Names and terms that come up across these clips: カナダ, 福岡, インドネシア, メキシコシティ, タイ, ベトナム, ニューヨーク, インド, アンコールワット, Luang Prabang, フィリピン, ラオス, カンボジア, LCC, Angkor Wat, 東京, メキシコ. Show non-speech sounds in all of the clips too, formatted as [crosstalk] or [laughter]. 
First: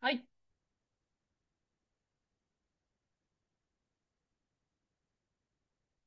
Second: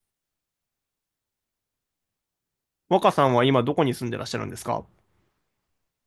はい。若さんは今どこに住んでらっしゃるんですか？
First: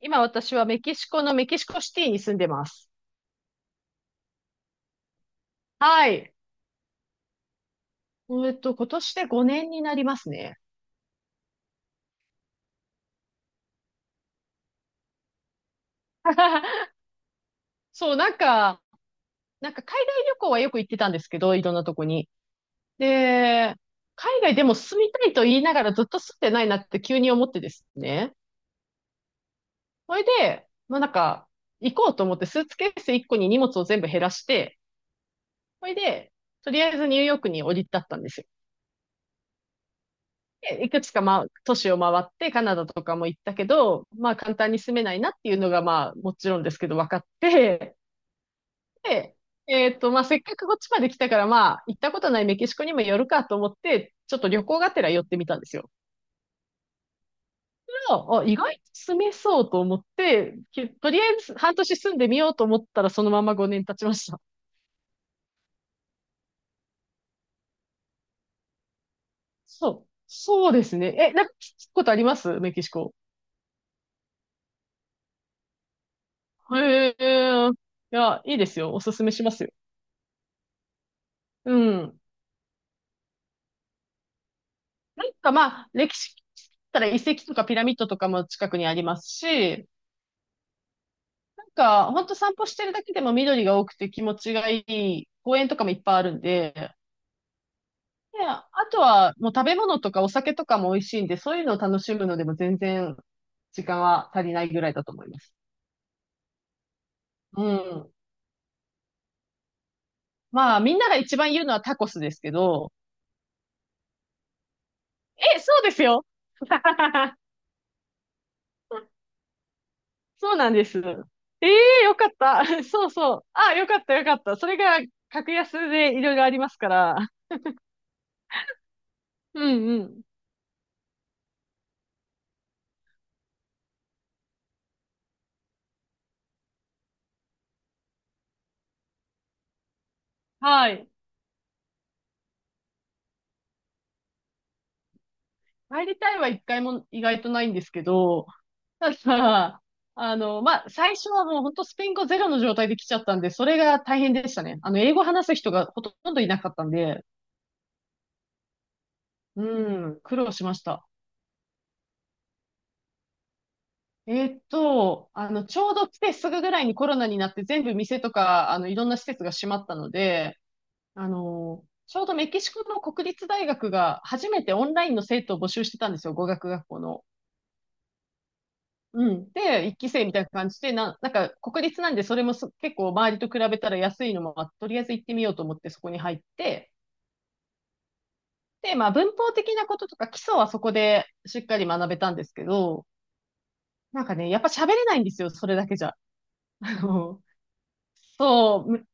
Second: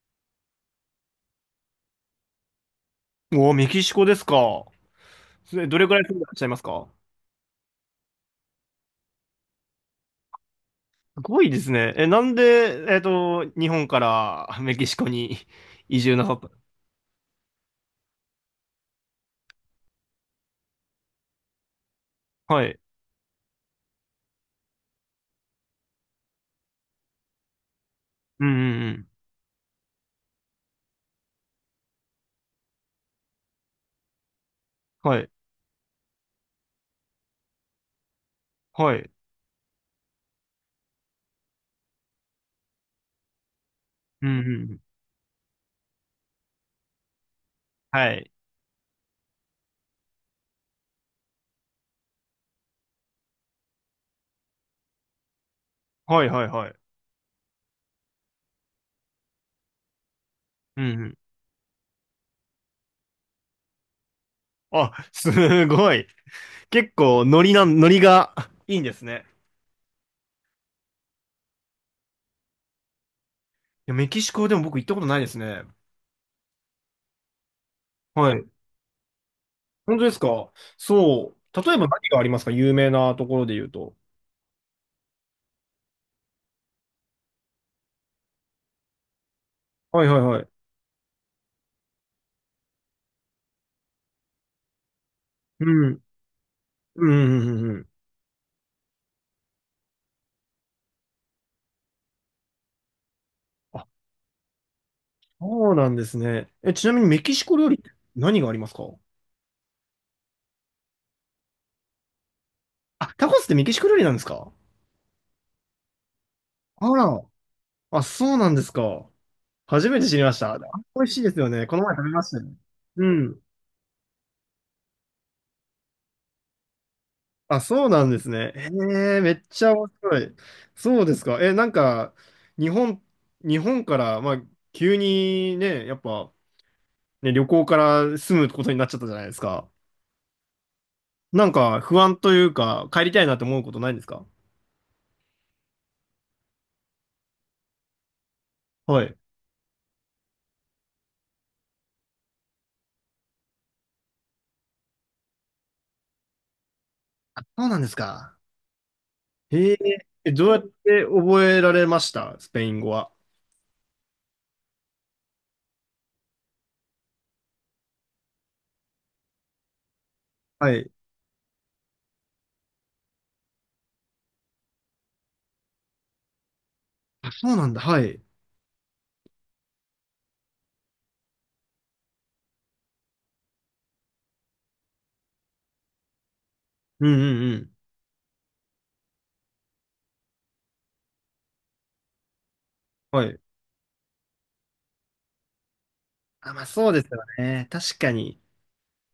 今私はメキシコのメキシコシティに住んでます。おおー、メキシコですか。それどれくらいは住んでらい。っしゃいますか？今年で5年になりますね。すごいですね。え、なんで、日本から [laughs] メキシコに [laughs] 移住なさった？ [laughs] そう、なんか、海外旅行はよく行ってたんですけど、いろんなとこに。はい。で、海外でも住みたいと言いながらずっと住んでないなって急に思ってですね。うんうんそれで、まあなんか、行こうと思ってスーツケース1個に荷物を全部減らして、うん。はい。それで、とりあえずニューヨークに降り立ったんですよ。はい。でいくつか、まあ、都市を回って、カナダとかも行ったけど、うまあ、んうん簡単うにん。住めないなっていうのが、まあ、もちろんですけど、分かって、はい。で、まあ、せっかくこっちまで来たから、まあ、行ったことないメキシコにも寄るかと思って、ちょっと旅行がてら寄ってみたんですよ。はいはいはい。そあ、あ意外と住めそうと思って、うんきうとん。りあえず半年住んでみようと思ったら、そのまま5年経ちました。あ、すごい。結構ノリが [laughs] いいんですね。そう。そうですね。え、なんか聞くことありますメキシコ？いや、メキシコでも僕行ったことないですね。へえ。いはや、い。いいですよ。おすすめしますよ。本当ですか？そう。う例えば何がん。ありますか？有名なところで言うと。なんかまあ、歴史だったら遺跡とかピラミッドとかも近くにありますし、はいはいはい。なんか本当散歩してるだけでも緑が多くて気持ちがいい公園とかうもいん。っぱいあるんで、うん、うん、うん。うん。で、あとはもう食べ物とかお酒とかも美味しいんで、そういうのを楽しむのでも全然あ、時間は足りないぐらいだと思います。そうなんですね。え、ちなみにメキシコう料理ってん。何がありますか？まあみんなが一番言うのはタコスですけど、あ、タコスってメキシコ料理なんですか？え、そうですよ。あら。[laughs] あ、そうなんですか。初めて知りましそた。うあ、なんです。美味しいですよね。えこの前食えべよまかっしたね。た。[laughs] うそうそん。う。あ、よかった、よかった。それが格安でいろいろありますから。あ、そうなんですね。へえ、めっうちゃん面う白ん。い。そうですか。え、なんか、日本、日本から、まあ、急にね、やっぱ、ね、旅行から住むことになっちゃったじゃないですか。はい。なんか、不安というか、帰りたいなって思うことないんですか？入りたいは一回も意外とないんですけど、はたい。だ、まあ、最初はもう本当スペイン語ゼロの状態で来ちゃったんで、それが大変でしたね。あの、英語話す人がほとんどいなかったんで、あ、そうなんですか。うへえ、ん、え苦どう労やっしましてた。覚えられましたスペイン語は。ちょうど来てすぐぐらいにコロナになって全部店とか、あの、いろんな施設が閉まったので、はい。あの、ちょうどメキシコの国立大学が初めてオンラインの生徒を募集してたんですよ、語学学校の。あ、そうなんだ。はい。うん。で、一期生みたいな感じで、なんか国立なんでそれも結構周りと比べたら安いのもあって、とりあえず行ってみようと思ってそこに入って、うんうんうん。で、まあ文法的なこととか基礎はそこでしっかり学べたんですけど、はい。なんかね、やっぱ喋れないんですよ、それだけじゃ。あ、まあ [laughs] そうあですよの、ね。確かに。そう、む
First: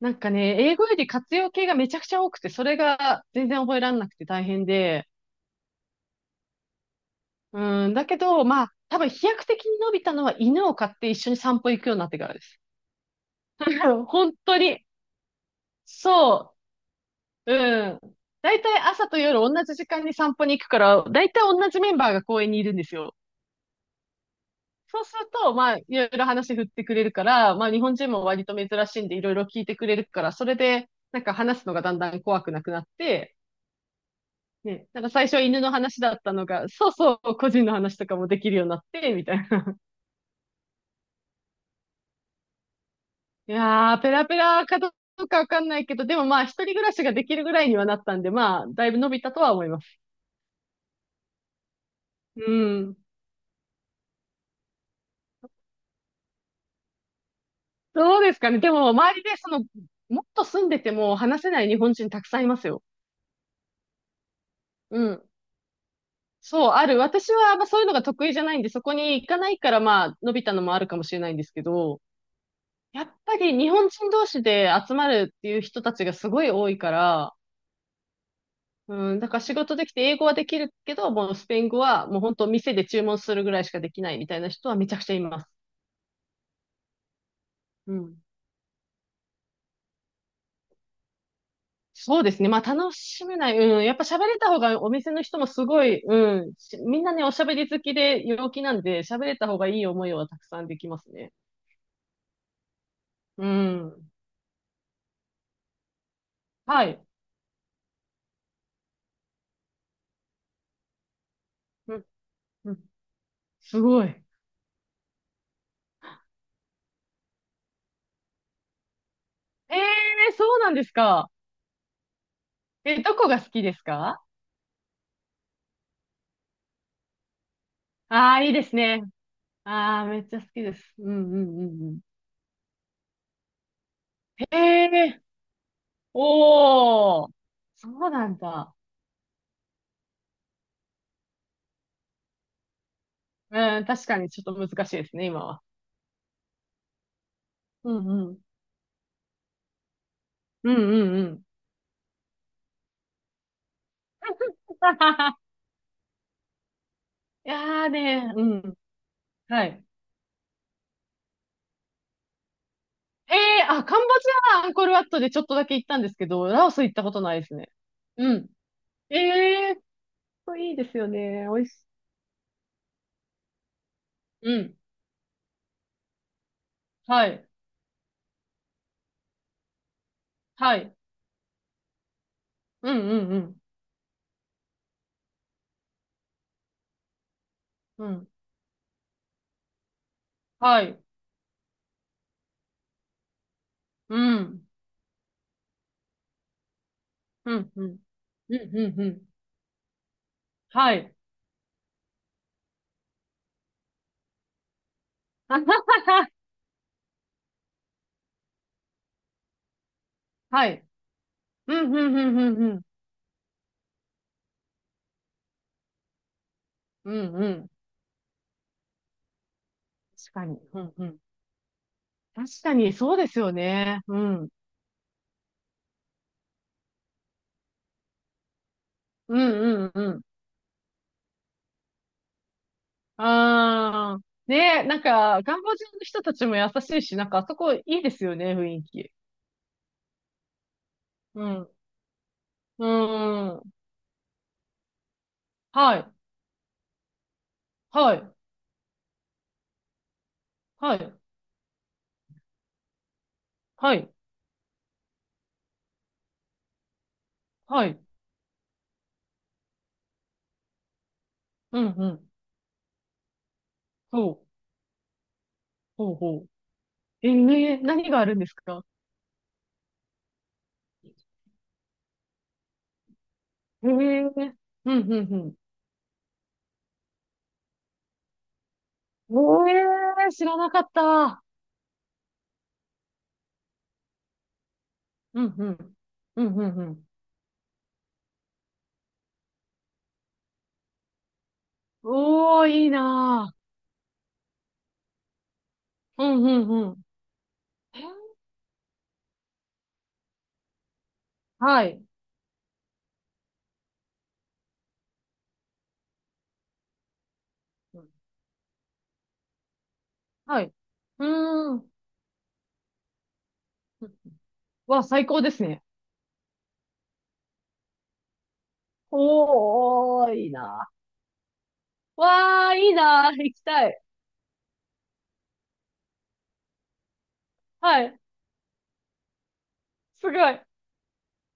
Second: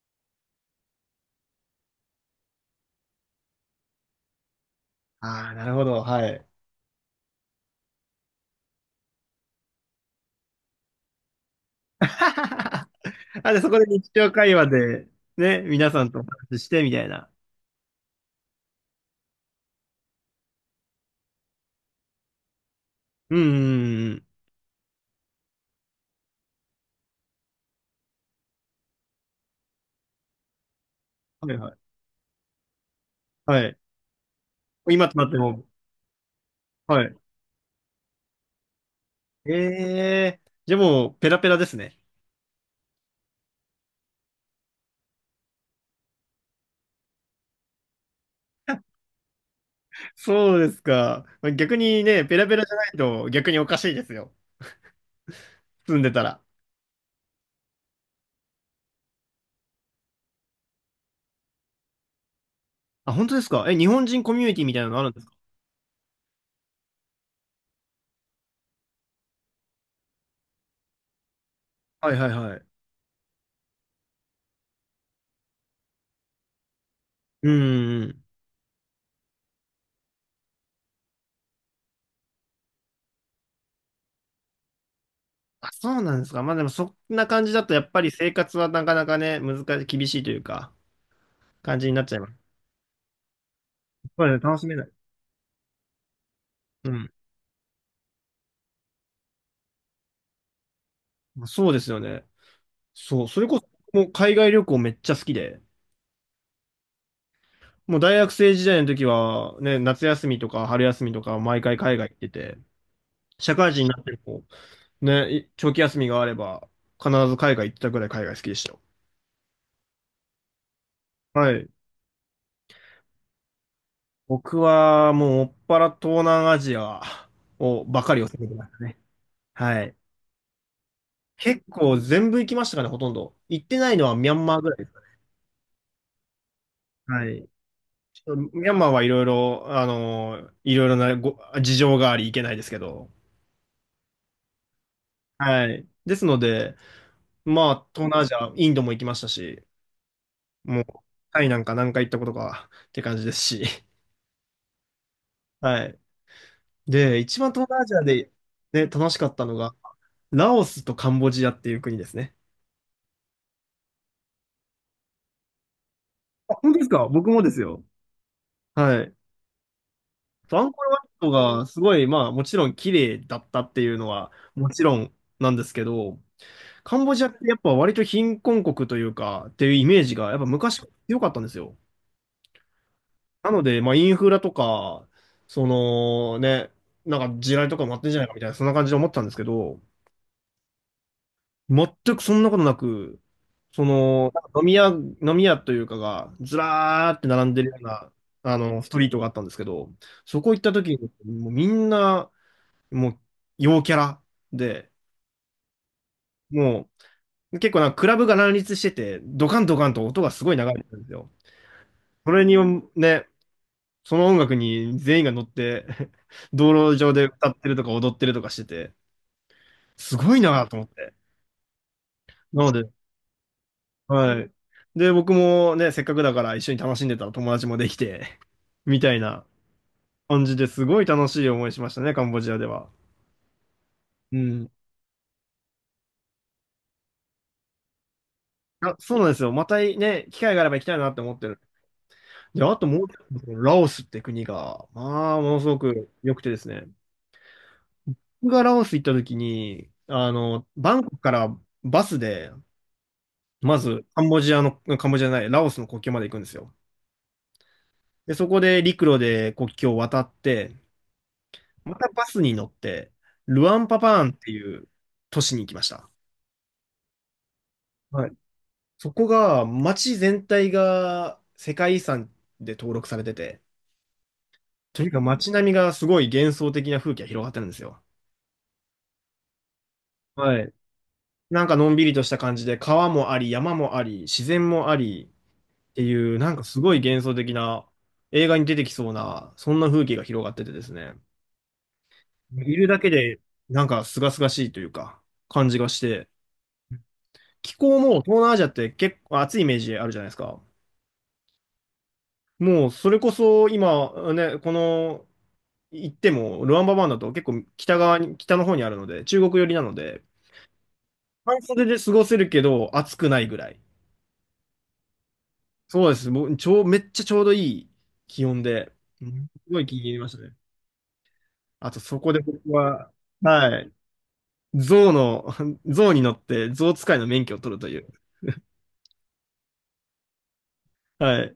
なんかね、英語より活用形がめちゃくちゃ多くて、それが全然覚えられなくて大変で、ああ、なるほど。はい。うん、だけど、まあ、多分飛躍的に伸びたのは犬を飼って一緒に散歩行くようになってからです。[laughs] あ、で、そこで [laughs] 日常本会当話に。で、ね、皆さんとおそ話しして、みたいな。う。うん。だいたい朝と夜同じ時間に散歩に行くから、だいたい同じメンバーが公園にいるんですよ。うんうんうんうん。そうすると、まあ、いろいろ話振ってくれるから、まあ、日本人も割と珍しいんで、いろいろ聞いてくれるから、それで、なんかはい話すはのい。がだんだん怖くなくなって、はい。ね、なん今かとな最っ初ては犬も、の話だったのが、そうはい。そう、個人の話とかもできるようになって、みたいえな。えー、じゃあもう、ペラペラですね。いやー、ペラペラかどうかわかんないけど、でもまあ、一人暮らしができるぐらいにはなったんで、まあ、だいぶ伸びたとは思います。[laughs] そうですか。逆にね、ペラうペラじゃないん。と逆におかしいですよ。住んでたら。どうですかね。でも、周りで、その、もっと住んでても話せない日本人たくさんいますよ。あ、本当ですか？え、日本人コミュニティみたいなのうあるんでん。すか？そう、ある。私は、まあ、そういうのが得意じゃないんで、そこに行かないから、まあ、伸びたのもあるかもしれないんですけど、はいはいはい。やっぱり日本人同士で集まるっていう人たちがすごい多いから、うん。うん、だから仕事できて英語はできるけど、もうスペイン語はもう本当店で注文するぐらいしかできないみたいな人はめちゃくちゃいます。あ、そうなんですか。まあでもそんな感じだとやっうぱりん。生活はなかなかね、難しい、厳しいというか、感じになっちゃいそうまです。すね。まあ楽しめない。うん。やっぱ喋そうでれすたね、楽方しめがなおい。店の人もすごい、うん。うみんん。なね、おしゃべり好きで陽気なんで、喋れた方がいい思いはたくさんできますね。まあそうですよね。そう、そうれこそもん。う海外旅行めっちゃ好きで、はい。もう大学生時代の時はね、夏休みとか春休みとか毎回う海ん。外行ってて、うん社会す人になっごい。てえもね、い長期休みがあれば必ず海外行ってたくらい海外好きでしたよ。えーそうなんですか。はい。え、どこが好きですか？僕はもうもっぱら東南アジアをばかりをああ攻ー、めいいてでましすたね。ね。はい。ああ、めっちゃ好きです。うんうん結うんう構ん。全部行きましたかね、ほとんど。行ってないのはミャンへマーぐらいですかえね。おはー、い。そうちなょっんとミャだ。ンマーはいろいろ、いろいろなご事情があり行けないですけど。うん、確かにちょっと難しいですね、今は。はい。ですので、まあ、う東ん南アうジん。ア、インドも行きましたし、うんもう、うんうタん。イなんか何回行ったことかって感じですし。[laughs] はい。で、一い番東南アやージアで、ね、うん。ね、楽しかったのはが、い。ラオスとカンボジアっていう国ですね。えあ、カンボジアはアンコールワットでちょっとだけ行ったんですけど、ラオ本当スです行ったか？こと僕なもいでですすね。よ。うん。はい。ええそー、うアンいいコーでルすワッよトね。美が味すしごい、まあもちろん綺麗だったっていうのはい。うもん。ちろんなんですけど、カンボジはアってい。やっぱ割と貧困国というかっていうイメージがやっぱは昔からい。強かったんですよ。うんうんうなん。ので、まあインフラとか、そのね、なんか地雷とかもあっうてんじゃないん。かみたいな、そんな感じで思ってたんですけど、はい。全くそんなことなく、そうの、なんかん。飲み屋というかが、ずらーって並んうでるん。よううん。な、うん。スうトん。うリートがあんったんですけど、そこ行ったは時に、い。もうみんな、もう、陽キャラで、[laughs] もう、結構なんかクラブが乱立してて、ドカンドカンと音がすごい流はれてい。るんですよ。うん。うん。うそん。れうに、ん。うん。ね、その音楽に全員が乗って、[laughs] 道路う上でん。う歌ってん。るとか踊ってるとかしてて、す確ごいかに。なとう思っんうて。ん。確なのかで、に、そうですよね。うはん。い。で、僕もね、せっかくだから一緒に楽しんでたら友達もできて、[laughs] みたいうなんうんうん。感じですごい楽しい思いしましたね、カンボジアでは。あー。うん。ねえ、なんか、カンボジアの人たちも優しいし、なんか、あそこいいですよね、雰囲あ、気。そうなんですよ。またね、機会があれば行きたいなって思っうてる。ん。で、あうともう一つ、ん。ラオスって国が、まあ、ものすごはくい。良くてですね。はい。僕がラオス行った時に、バはンコい。クからバスで、まはずい。カンボジアじゃない、ラオスの国境まで行くんですよ。はい。で、そこで陸路で国境を渡って、うんまたうバん。スに乗って、ルアンパパーンほってう。いう都市に行きました。ほうほう。えねえ何があはい。るんですか？そこが、街全体が世界遺産で登録されてて、ええうとにんかくうんう街ん。並みがすごい幻想的な風景が広がってるんですよ。ええ知らはない。かった。なんかのんびりとした感じで、川もあり、山もあり、自然もありうっんうん。ていう、うなんんうかんすうごいん。幻想的な、映画に出てきそうな、そんな風景が広がっててですね、おー、いいるいだけで、ななんか清々しいというか、感じがしぁ。うて、んうんうん。気候も東南アジアって結構暑いイメージあるじゃないですか。はい。もうそれこそ今ね、この行ってもルワンババンだと結構北うん側に、北の方にあるので、中国寄りなので、はい。う半ー袖ん。で過ごせるけど暑くないぐらい。わ、最高ですね。そうです。もうちょう、めっちゃちょうどいい気温で、うんすごい気に入りおまー、したいいね。な。あとそこで僕わー、いいは、なー。行きはたい、い。象の、[laughs] 象に乗って象使いの免許を取るといはう。い。すごい。はい。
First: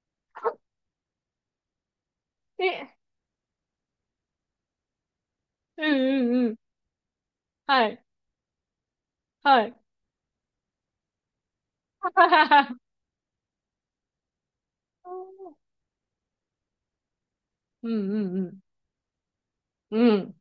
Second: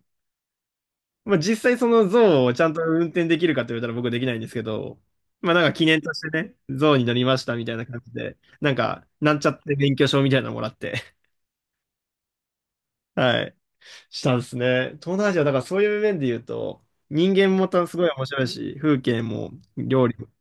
まあ、実際その象をちゃんとえ、運転できるかって言われたら僕できないんですけど、まあなんかう記ん念としうてんうね、ん。象に乗りましたみたいなは感い。じで、なんか、なんちゃっはてい。免許証みたいなのもらって、[laughs] [laughs] はい、したんですね。東南アジア、だからそういう面で言うと、人間もたうすごいん面う白いんし、風景もう料ん。理うもん。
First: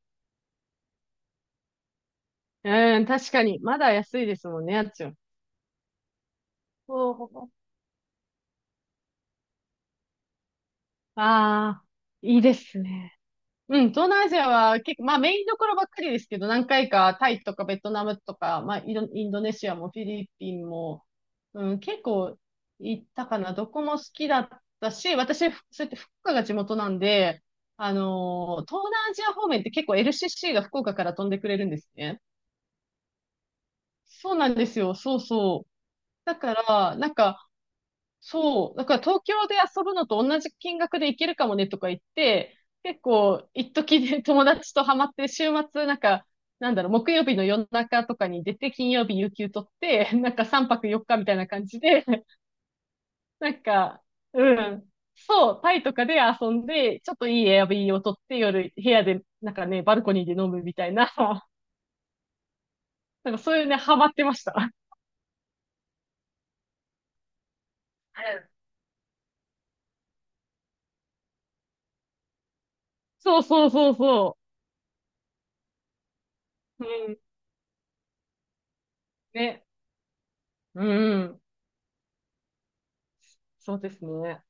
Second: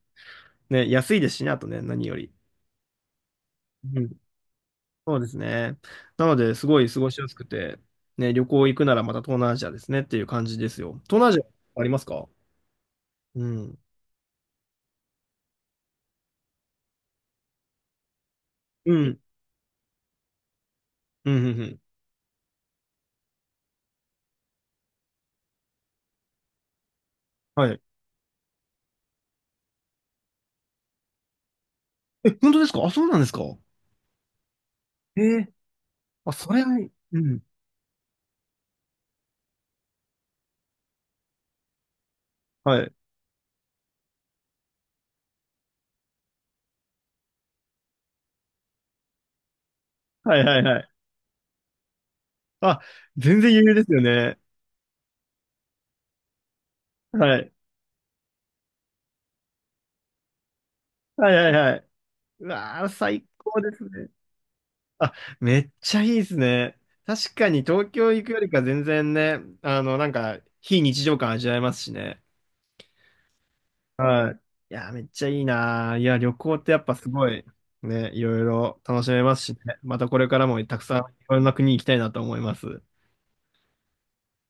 ね、安いですしね、あとね、何より。うん、確かに。まだうん、安いですもんね、あっちは。そうですね。なので、すごい過ごしやおすくー、て、ね、旅行行くならまた東南アジアですねっていう感じですよ。東南アジアあああ、りますか？いいですね。ううん。ん、東南アジアは結構、まあメインどころばっかりですけど、何回かタイとかベトナムとか、まあイうンド、ん。インドネシアもフィリピンも、うん、うん、ううん、ん。結構行ったかな。どこも好きだったし、私、そうやって福岡が地元なんで、はい。あのー東南アジア方面って結構 LCC が福岡から飛んでくれるんですね。え、本当ですか？あ、そうなんですか？そうなんですよ。そうええ、そう。あ、だそかれは、ら、なんうん。か、そう。だから東京で遊ぶのと同じ金額で行けるかもねとか言って、はい。結構、一時で友達とハマって、週末、なんか、なんだろう、木曜日の夜中とかに出て、金曜日有給取って、[laughs] なんはいかはい3は泊い。4日みたいな感じで、[laughs] あ、全然なん余裕ですよか、ね。うん。そう、タイとかで遊んで、ちょっとはいいい。エアビーを取って、夜、部屋で、なんかね、バルコニーで飲むみたいな、はいは [laughs] いはい。うわー、最なんかそう高いうでね、すハマね。ってました。あ、めっちゃいいですね。確かに東京行くよりか全然ね、なんか、非日常感味わえますしね。そうそうそうはそい。いやー、めっちゃいいなー。いや、旅行ってやっう。ぱすうん。ごい、ね、いろいろ楽しめますしね。ね。またこれからもたくうさんいん。ろんな国行きたいなと思います。そうですね。